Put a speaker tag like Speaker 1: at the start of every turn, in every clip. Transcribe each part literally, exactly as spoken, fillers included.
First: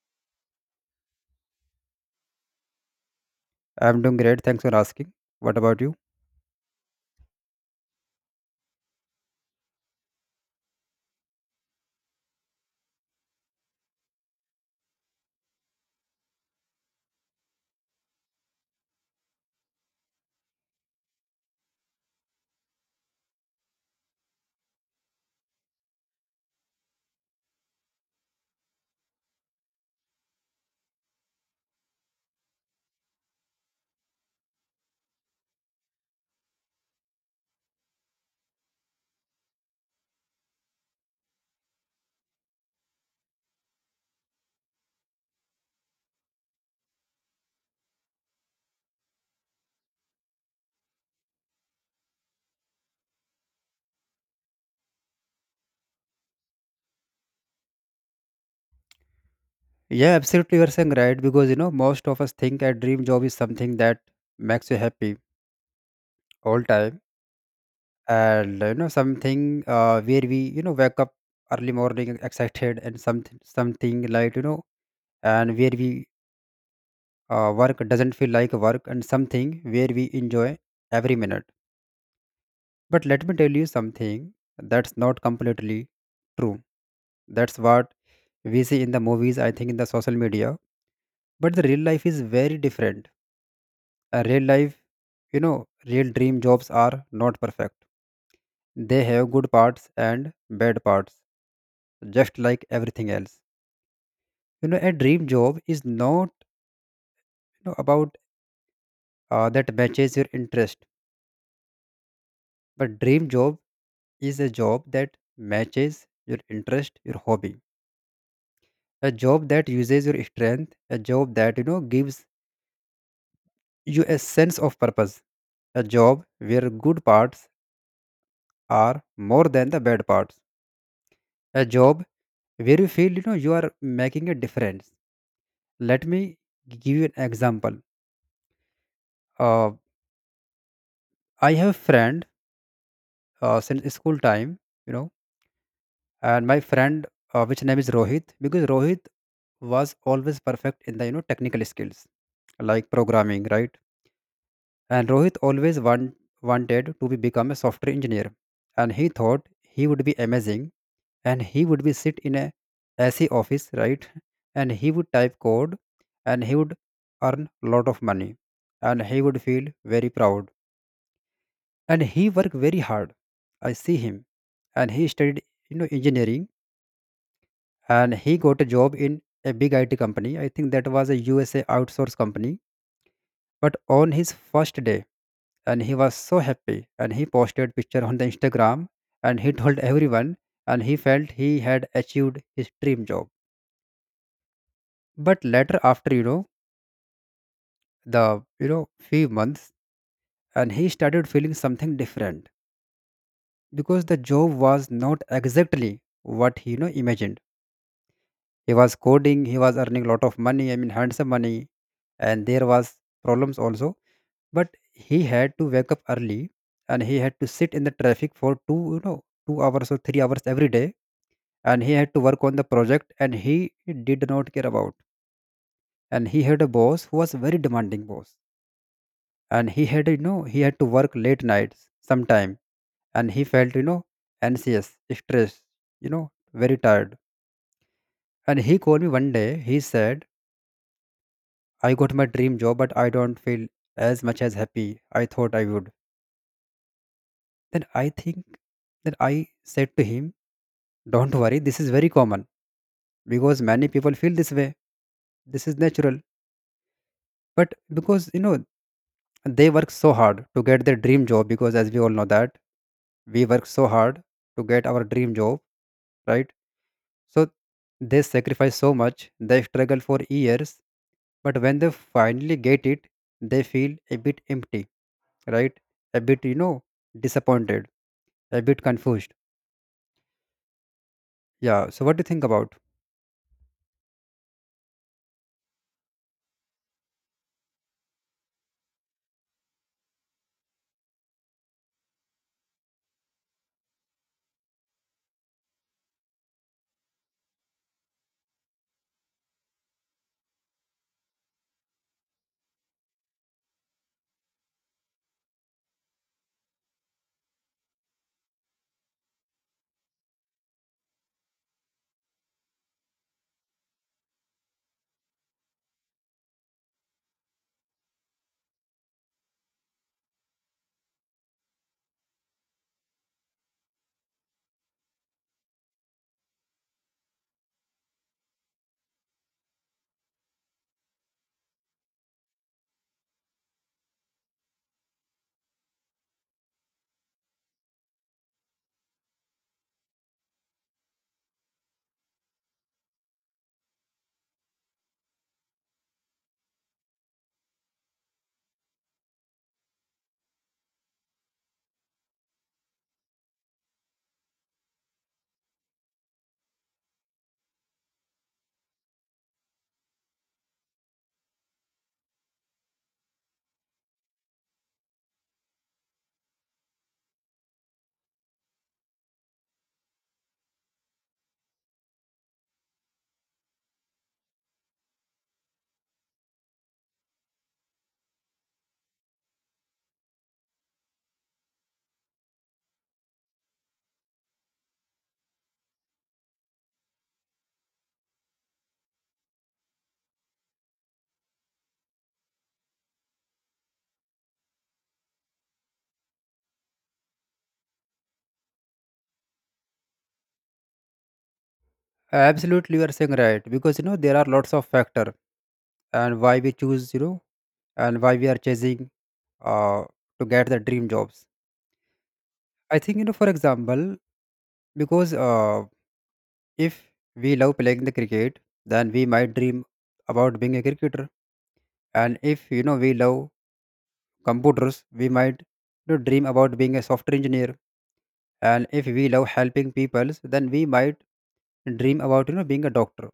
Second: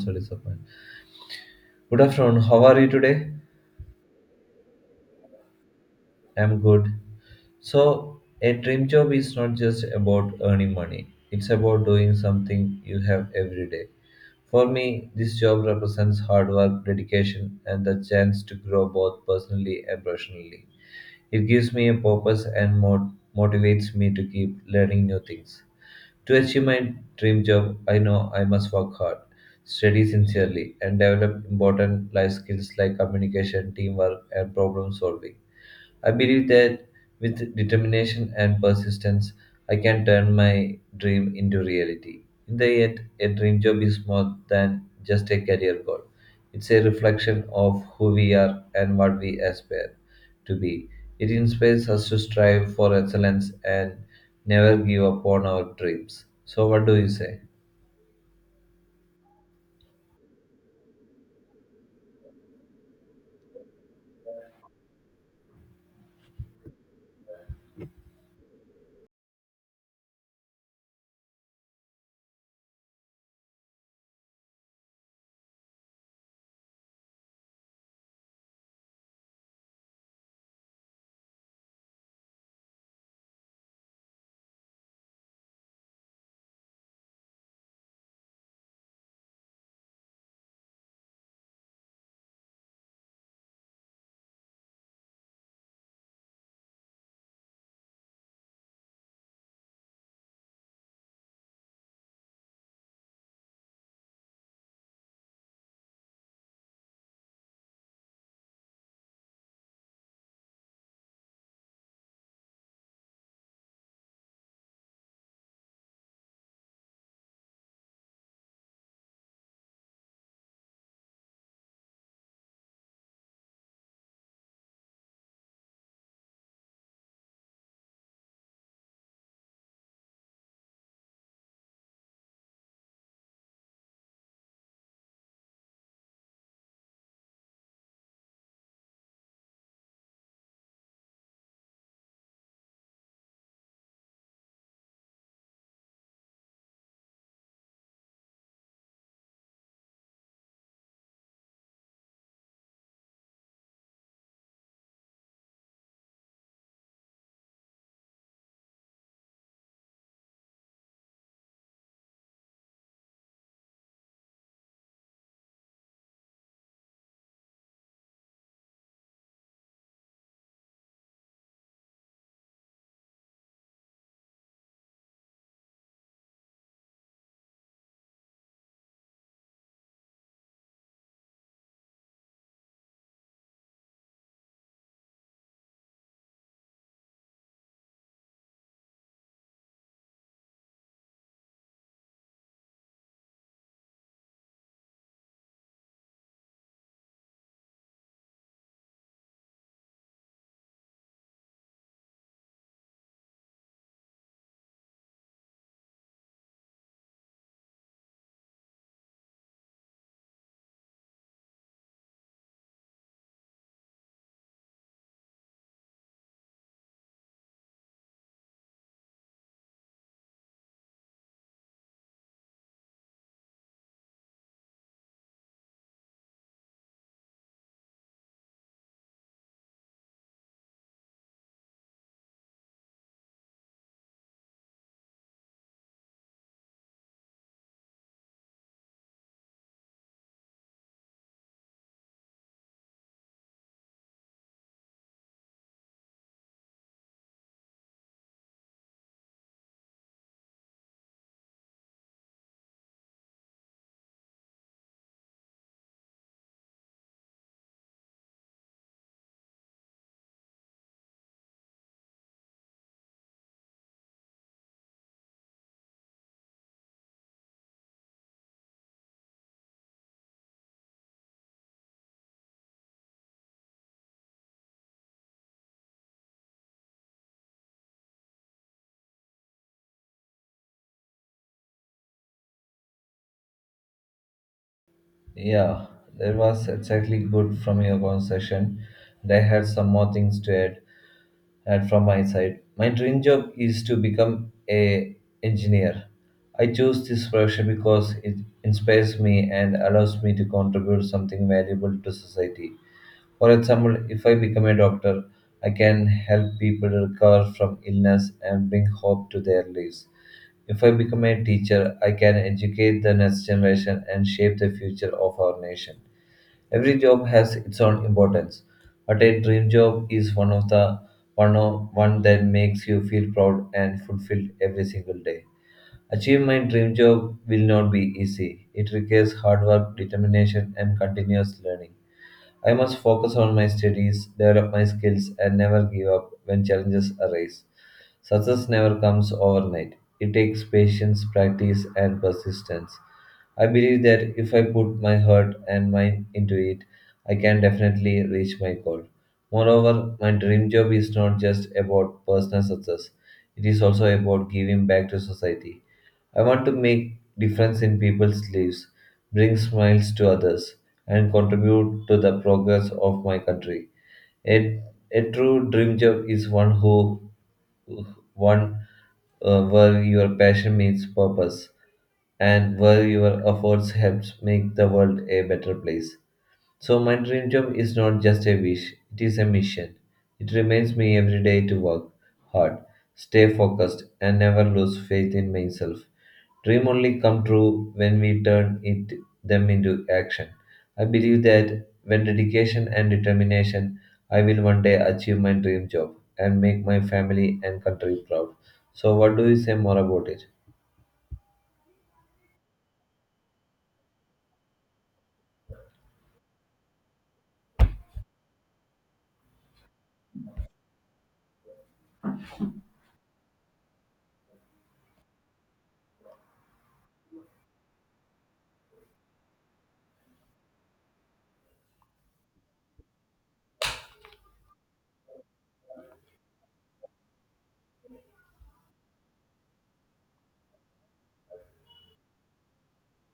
Speaker 1: So disappointed. Good afternoon. How are you today?
Speaker 2: I'm doing great. Thanks for asking. What about you?
Speaker 1: I'm good. So, a dream job is not just about earning money, it's about doing something you have every day. For me, this job represents hard work, dedication, and the chance to grow both personally and professionally. It gives me a purpose and mot- motivates me to keep learning new things. To achieve my dream job, I know I must work hard, study sincerely, and develop important life skills like communication, teamwork, and problem solving. I believe that with determination and persistence, I can turn my dream into reality. In the end, a dream job is more than just a career goal. It's a reflection of who we are and what we aspire to be. It inspires us to strive for excellence and never give up on our dreams. So, what do you say?
Speaker 2: Yeah, absolutely. You're saying right because you know most of us think a dream job is something that makes you happy all time, and you know something uh, where we you know wake up early morning excited and something something like you know and where we uh, work doesn't feel like work and something where we enjoy every minute. But let me tell you something that's not completely true. That's what we see in the movies. I think in the social media but the real life is very different, a real life, you know, real dream jobs are not perfect, they have good parts and bad parts, just like everything else. You know, a dream job is not you know about uh, that matches your interest, but dream job is a job that matches your interest, your hobby, a job that uses your strength, a job that you know gives you a sense of purpose, a job where good parts are more than the bad parts, a job where you feel you know you are making a difference. Let me give you an example. uh, I have a friend uh, since school time, you know, and my friend uh, which name is Rohit, because Rohit was always perfect in the you know technical skills like programming, right? And Rohit always want, wanted to be become a software engineer, and he thought he would be amazing and he would be sit in a AC office, right? And he would type code and he would earn a lot of money and he would feel very proud. And he worked very hard. I see him and he studied you know engineering and he got a job in a big I T company. I think that was a U S A outsource company. But on his first day, and he was so happy and he posted picture on the Instagram and he told everyone and he felt he had achieved his dream job. But later, after you know the you know few months, and he started feeling something different because the job was not exactly what he you know imagined. He was coding, he was earning a lot of money, I mean handsome money, and there was problems also. But he had to wake up early, and he had to sit in the traffic for two you know two hours or three hours every day, and he had to work on the project, and he did not care about. And he had a boss who was very demanding boss and he had you know he had to work late nights sometime and he felt you know anxious, stressed, you know, very tired, and he called me one day he said I got my dream job but I don't feel as much as happy I thought I would. Then i think that i said to him, don't worry, this is very common because many people feel this way, this is natural. But because you know they work so hard to get their dream job, because as we all know that we work so hard to get our dream job, right? So they sacrifice so much, they struggle for years, but when they finally get it, they feel a bit empty, right? A bit, you know, disappointed, a bit confused. Yeah. So what do you think about?
Speaker 1: Yeah, that was exactly good from your conversation. And I had some more things to add. And from my side, my dream job is to become a engineer. I chose this profession because it inspires me and allows me to contribute something valuable to society. For example, if I become a doctor, I can help people recover from illness and bring hope to their lives. If I become a teacher, I can educate the next generation and shape the future of our nation. Every job has its own importance, but a dream job is one of the one of, one that makes you feel proud and fulfilled every single day. Achieving my dream job will not be easy. It requires hard work, determination, and continuous learning. I must focus on my studies, develop my skills, and never give up when challenges arise. Success never comes overnight. It takes patience, practice, and persistence. I believe that if I put my heart and mind into it, I can definitely reach my goal. Moreover, my dream job is not just about personal success, it is also about giving back to society. I want to make difference in people's lives, bring smiles to others, and contribute to the progress of my country. A, a true dream job is one who one uh, where your passion meets purpose and where your efforts helps make the world a better place. So my dream job is not just a wish, it is a mission. It reminds me every day to work hard, stay focused and never lose faith in myself. Dream only come true when we turn it them into action. I believe that when dedication and determination, I will one day achieve my dream job and make my family and country proud. So what do you say more about it?
Speaker 2: Absolutely, you are saying right because you know there are lots of factor and why we choose, you know, and why we are chasing uh, to get the dream jobs. I think you know, for example, because uh, if we love playing the cricket, then we might dream about being a cricketer, and if you know we love computers we might you know dream about being a software engineer, and if we love helping people then we might dream about you know being a doctor.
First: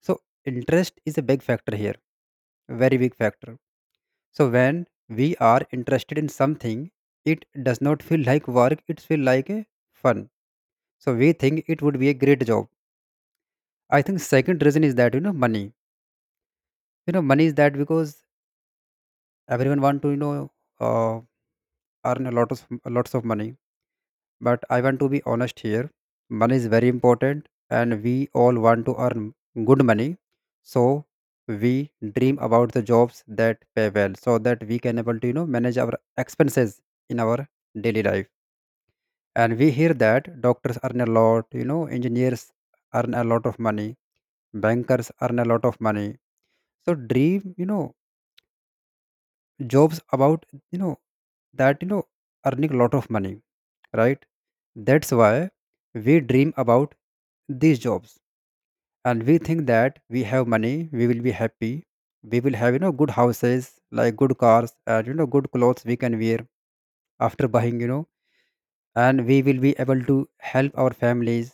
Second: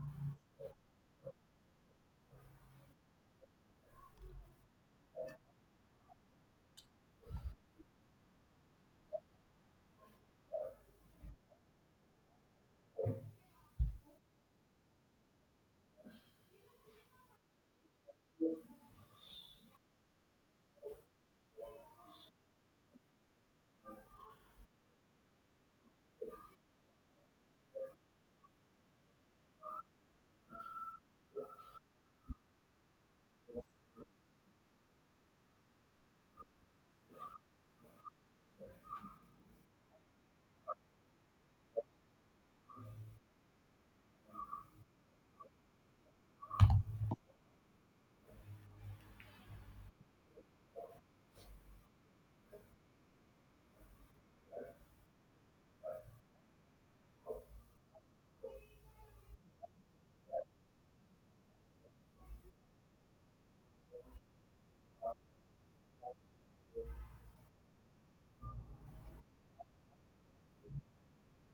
Speaker 2: So interest is a big factor here, very big factor. So when we are interested in something it does not feel like work, it feel like a fun. So we think it would be a great job. I think second reason is that you know money, you know money is that because everyone want to you know uh, earn a lot of lots of money. But I want to be honest here, money is very important and we all want to earn good money. So we dream about the jobs that pay well so that we can able to you know manage our expenses in our daily life. And we hear that doctors earn a lot, you know, engineers earn a lot of money, bankers earn a lot of money. So dream you know jobs about you know that you know earning a lot of money, right? That's why we dream about these jobs, and we think that we have money, we will be happy, we will have, you know, good houses, like good cars and, you know, good clothes we can wear after buying, you know, and we will be able to help our families.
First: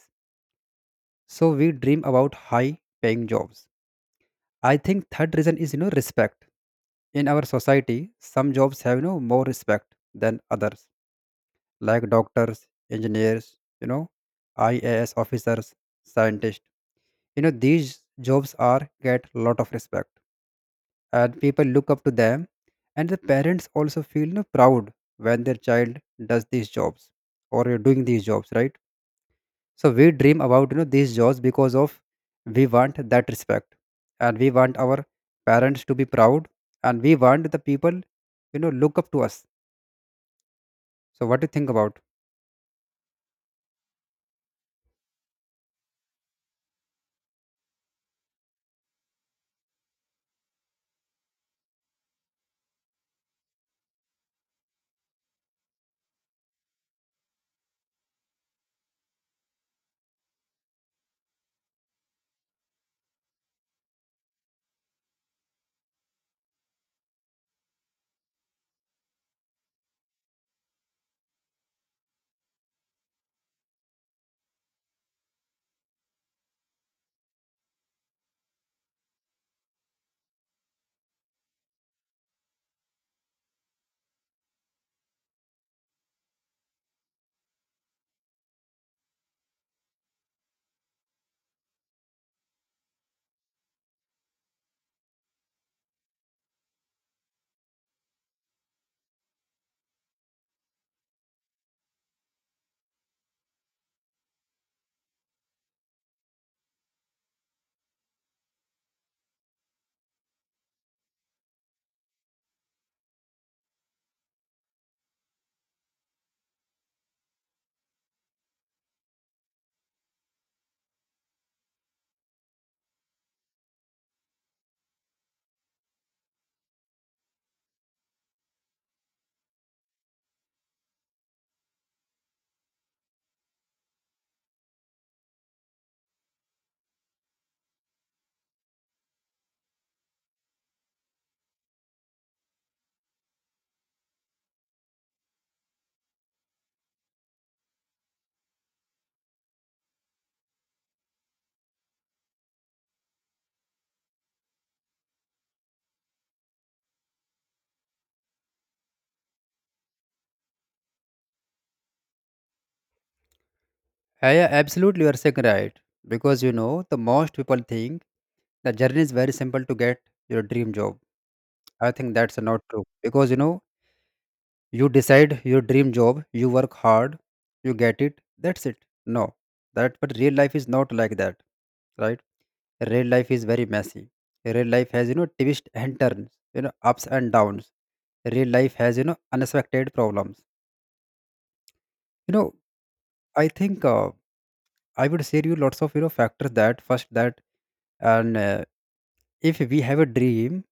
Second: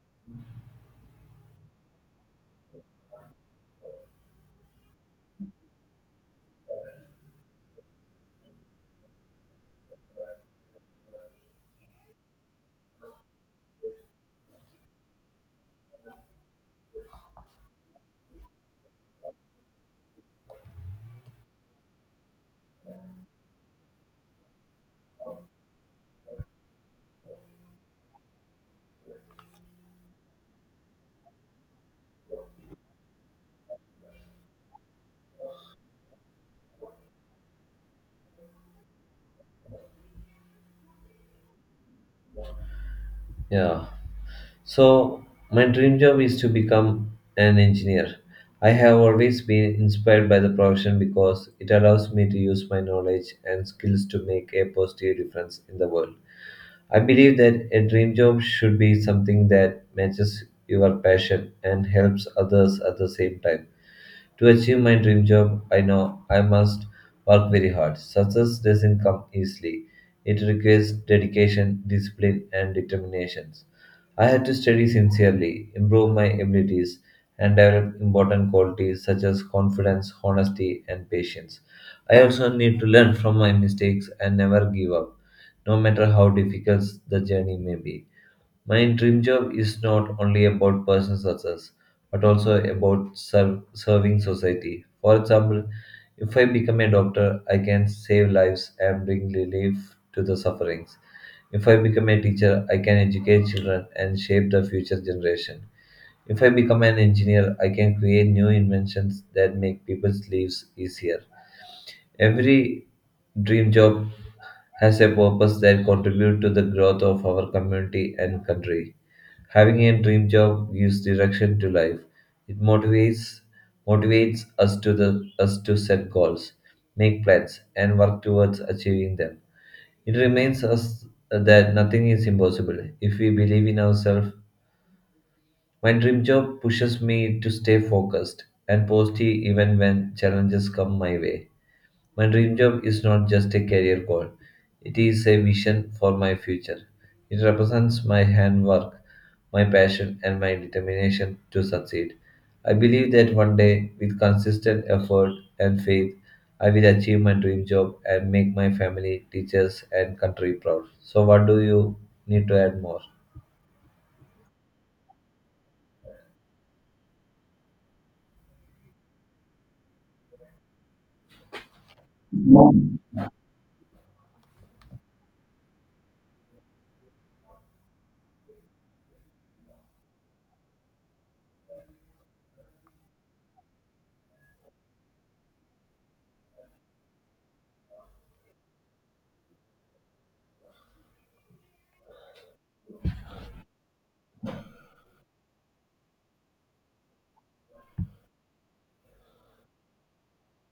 Speaker 2: So we dream about high paying jobs. I think third reason is, you know, respect. In our society, some jobs have, you know, more respect than others, like doctors, engineers, you know, I A S officers, scientists, you know these jobs are get lot of respect and people look up to them, and the parents also feel you know proud when their child does these jobs or uh, doing these jobs, right? So we dream about you know these jobs because of we want that respect, and we want our parents to be proud, and we want the people you know look up to us. So what do you think about?
Speaker 1: Yeah. So, my dream job is to become an engineer. I have always been inspired by the profession because it allows me to use my knowledge and skills to make a positive difference in the world. I believe that a dream job should be something that matches your passion and helps others at the same time. To achieve my dream job, I know I must work very hard. Success doesn't come easily. It requires dedication, discipline, and determination. I had to study sincerely, improve my abilities, and develop important qualities such as confidence, honesty, and patience. I also need to learn from my mistakes and never give up, no matter how difficult the journey may be. My dream job is not only about personal success, but also about ser- serving society. For example, if I become a doctor, I can save lives and bring relief to the sufferings. If I become a teacher, I can educate children and shape the future generation. If I become an engineer, I can create new inventions that make people's lives easier. Every dream job has a purpose that contributes to the growth of our community and country. Having a dream job gives direction to life. It motivates motivates us to the us to set goals, make plans, and work towards achieving them. It reminds us that nothing is impossible if we believe in ourselves. My dream job pushes me to stay focused and positive even when challenges come my way. My dream job is not just a career goal, it is a vision for my future. It represents my handwork, my passion, and my determination to succeed. I believe that one day, with consistent effort and faith, I will achieve my dream job and make my family, teachers, and country proud. So, what do you need to add more?
Speaker 2: Yeah, yeah, absolutely you are saying right because you know the most people think the journey is very simple to get your dream job. I think that's not true because you know you decide your dream job, you work hard, you get it. That's it. No, that but real life is not like that, right? Real life is very messy. Real life has you know twists and turns, you know ups and downs. Real life has you know unexpected problems. You know, I think uh, I would share you lots of you know factors that first that and uh, if we have a dream,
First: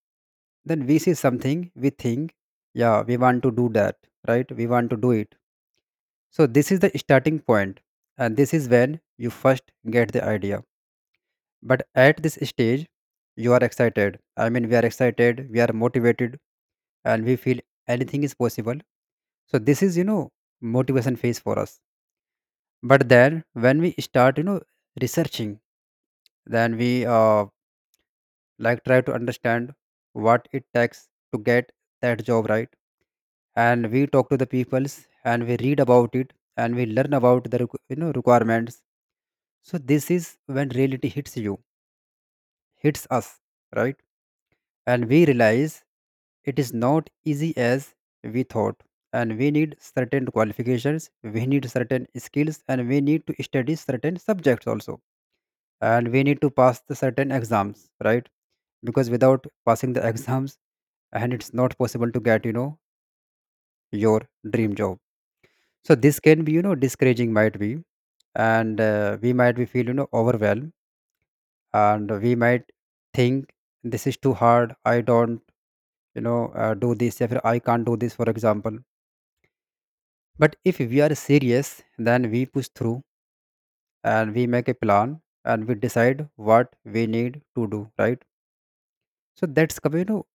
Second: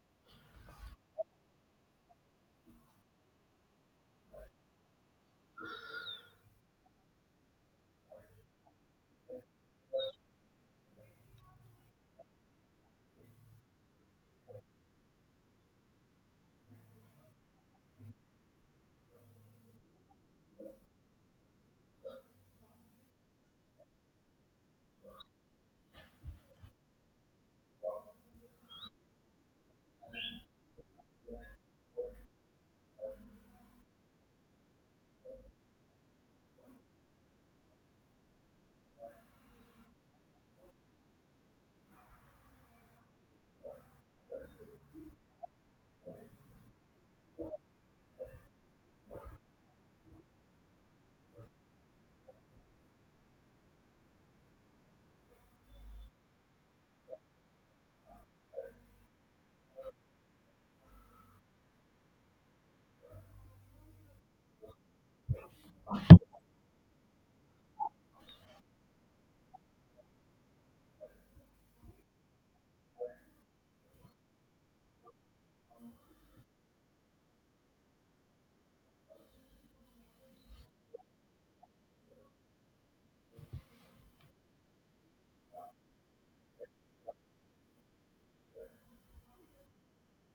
Speaker 2: then we see something we think yeah we want to do that, right, we want to do it. So this is the starting point, and this is when you first get the idea. But at this stage, you are excited. I mean, we are excited, we are motivated, and we feel anything is possible. So this is, you know, motivation phase for us. But then when we start, you know, researching, then we uh, like try to understand what it takes to get that job right, and we talk to the peoples, and we read about it, and we learn about the requ- you know requirements. So this is when reality hits you, hits us, right? And we realize it is not easy as we thought. And we need certain qualifications, we need certain skills, and we need to study certain subjects also. And we need to pass the certain exams, right? Because without passing the exams, and it's not possible to get, you know, your dream job. So this can be, you know, discouraging might be, and uh, we might be feel, you know, overwhelmed, and we might think this is too hard, I don't you know uh, do this if I can't do this, for example. But if we are serious then we push through, and we make a plan and we decide what we need to do, right? So that's come, you know,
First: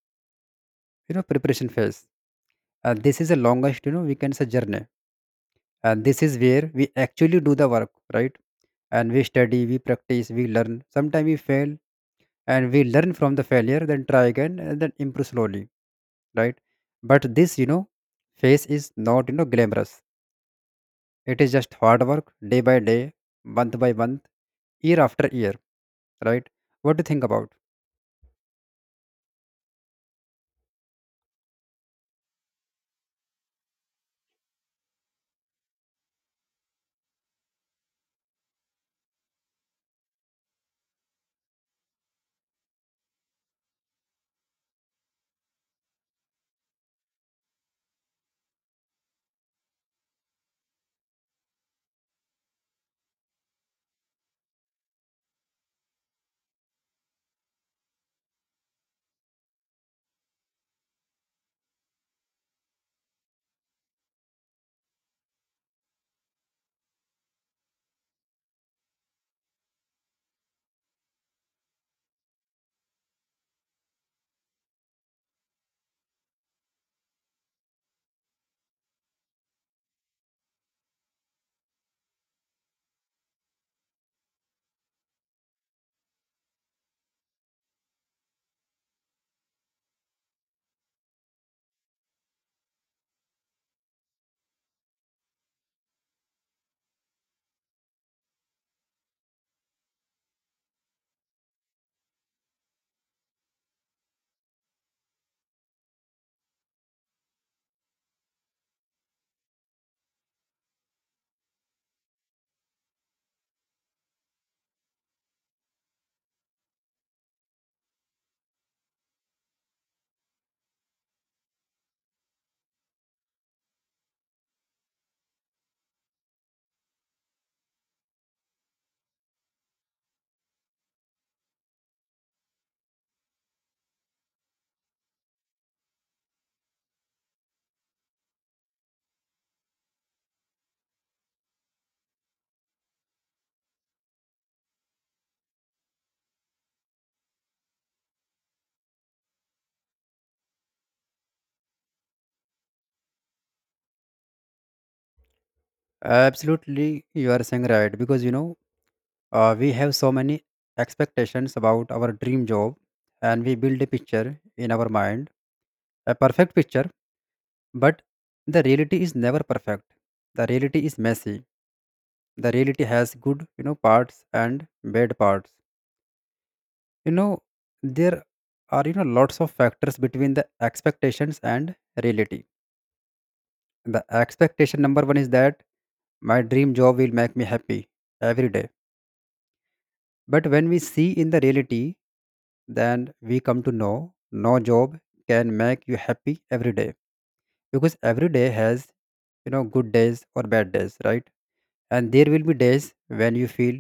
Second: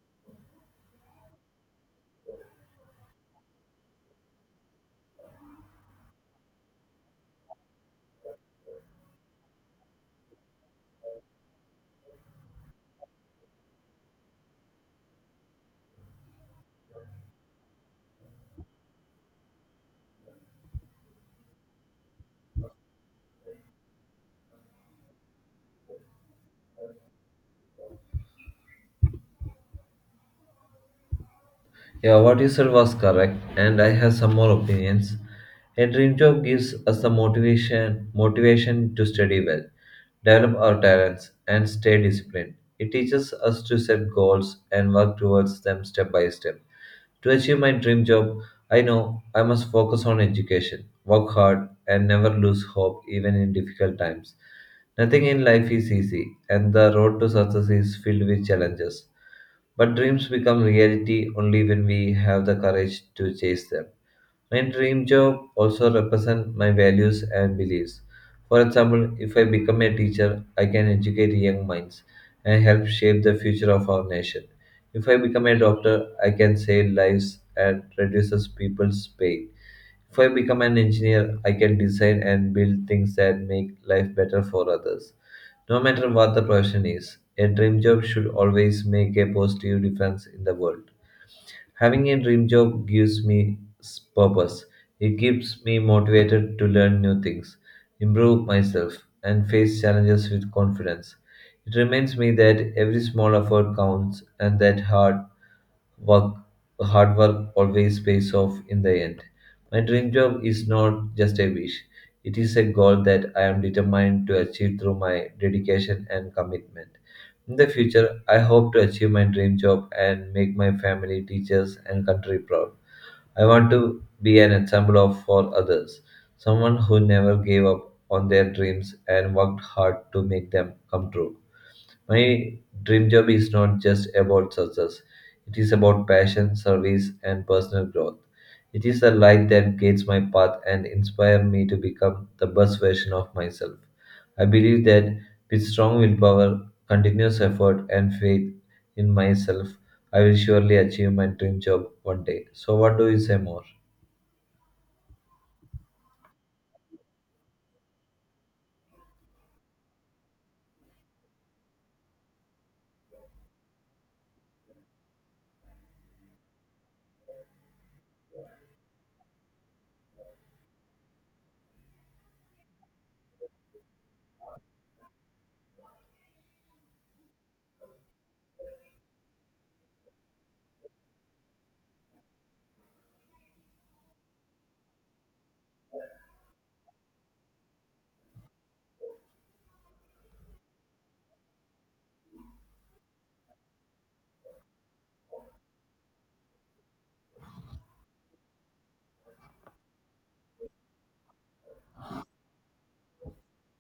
Speaker 2: you know preparation phase, and this is the longest you know we can say journey, and this is where we actually do the work, right? And we study, we practice, we learn, sometimes we fail, and we learn from the failure then try again and then improve slowly, right? But this you know phase is not you know glamorous, it is just hard work day by day, month by month, year after year, right? What do you think about?
Speaker 1: Yeah, what you said was correct, and I have some more opinions. A dream job gives us the motivation motivation to study well, develop our talents, and stay disciplined. It teaches us to set goals and work towards them step by step. To achieve my dream job, I know I must focus on education, work hard, and never lose hope even in difficult times. Nothing in life is easy, and the road to success is filled with challenges. But dreams become reality only when we have the courage to chase them. My dream job also represents my values and beliefs. For example, if I become a teacher, I can educate young minds and help shape the future of our nation. If I become a doctor, I can save lives and reduces people's pain. If I become an engineer, I can design and build things that make life better for others. No matter what the profession is, a dream job should always make a positive difference in the world. Having a dream job gives me s- purpose. It keeps me motivated to learn new things, improve myself, and face challenges with confidence. It reminds me that every small effort counts and that hard work hard work always pays off in the end. My dream job is not just a wish. It is a goal that I am determined to achieve through my dedication and commitment. In the future, I hope to achieve my dream job and make my family, teachers, and country proud. I want to be an example of for others, someone who never gave up on their dreams and worked hard to make them come true. My dream job is not just about success, it is about passion, service, and personal growth. It is the light that guides my path and inspires me to become the best version of myself. I believe that with strong willpower, continuous effort, and faith in myself, I will surely achieve my dream job one day. So, what do you say more?
Speaker 2: Absolutely, you are saying right because you know uh, we have so many expectations about our dream job, and we build a picture in our mind, a perfect picture. But the reality is never perfect, the reality is messy, the reality has good you know parts and bad parts, you know. There are you know lots of factors between the expectations and reality. The expectation number one is that my dream job will make me happy every day. But when we see in the reality, then we come to know no job can make you happy every day, because every day has you know good days or bad days, right? And there will be days when you feel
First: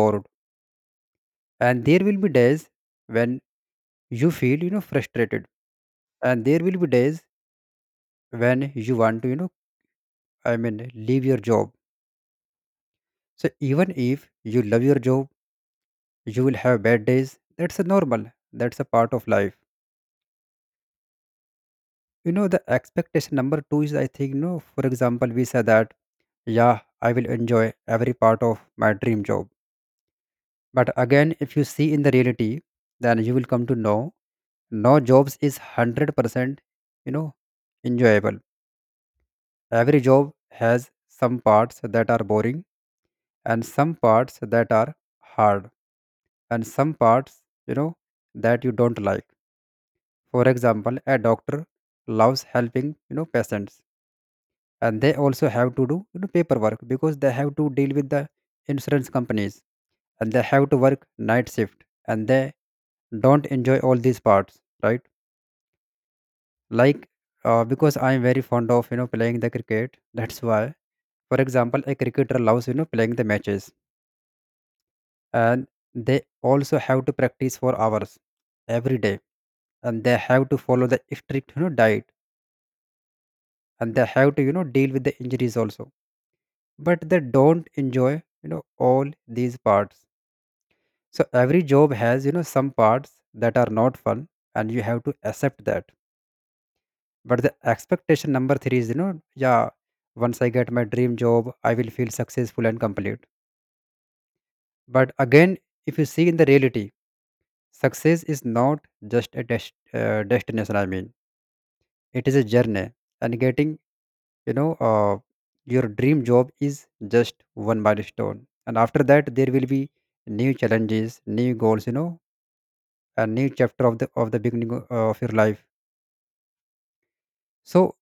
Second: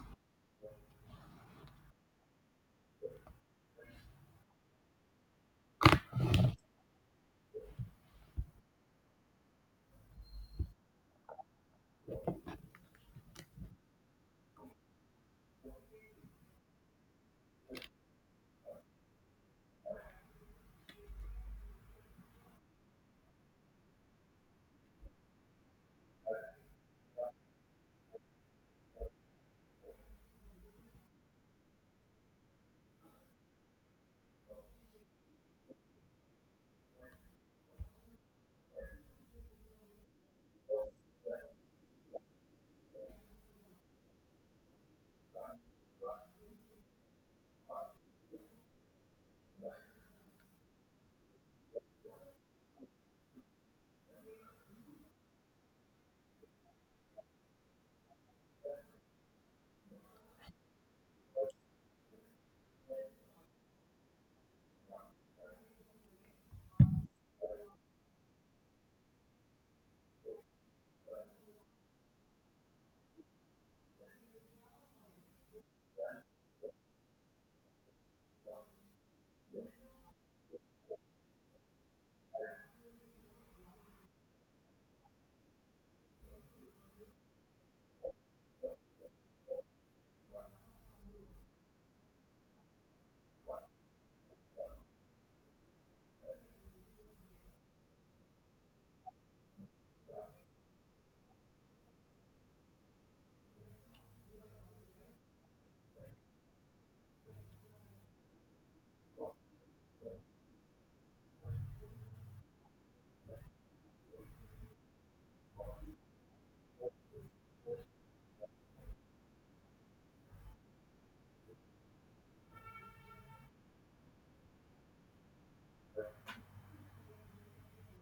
Speaker 2: bored, and there will be days when you feel you know frustrated, and there will be days when you want to you know, I mean, leave your job. So even if you love your job, you will have bad days, that's a normal, that's a part of life. You know the expectation number two is I think no, for example we say that yeah I will enjoy every part of my dream job. But again if you see in the reality, then you will come to know no jobs is one hundred percent you know enjoyable. Every job has some parts that are boring, and some parts that are hard, and some parts you know that you don't like. For example a doctor loves helping you know patients, and they also have to do you know paperwork because they have to deal with the insurance companies, and they have to work night shift, and they don't enjoy all these parts, right? Like uh, because I am very fond of you know playing the cricket, that's why, for example a cricketer loves you know playing the matches, and they also have to practice for hours every day, and they have to follow the strict you know diet, and they have to you know deal with the injuries also, but they don't enjoy you know all these parts. So every job has you know some parts that are not fun, and you have to accept that. But the expectation number three is you know yeah once I get my dream job I will feel successful and complete. But again if you see in the reality, success is not just a dest- uh, destination, I mean, it is a journey. And getting, you know, uh, your dream job is just one milestone. And after that, there will be new challenges, new goals, you know, a new chapter of the of the beginning o- of your life. So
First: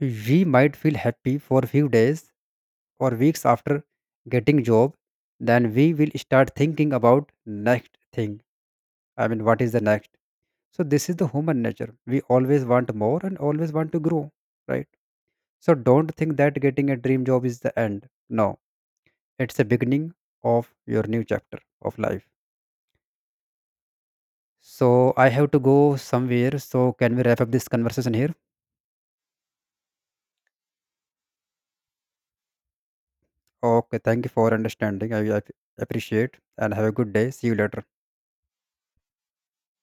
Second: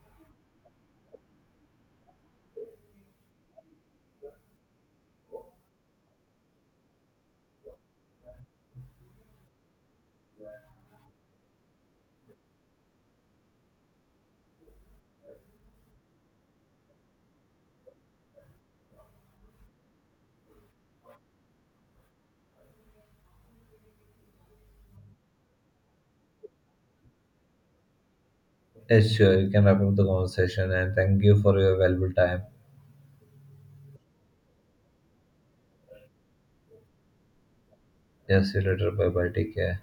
Speaker 2: we might feel happy for a few days or weeks after getting job. Then we will start thinking about next thing. I mean, what is the next? So this is the human nature. We always want more and always want to grow, right? So don't think that getting a dream job is the end. No, it's the beginning of your new chapter of life. So I have to go somewhere. So can we wrap up this conversation here?
Speaker 1: Yes, sure. You can wrap up the conversation and thank you for your valuable time.
Speaker 2: Okay, thank you for understanding. I, I appreciate and have a good day. See you later.
Speaker 1: Yes, see you later. Bye bye. Take care.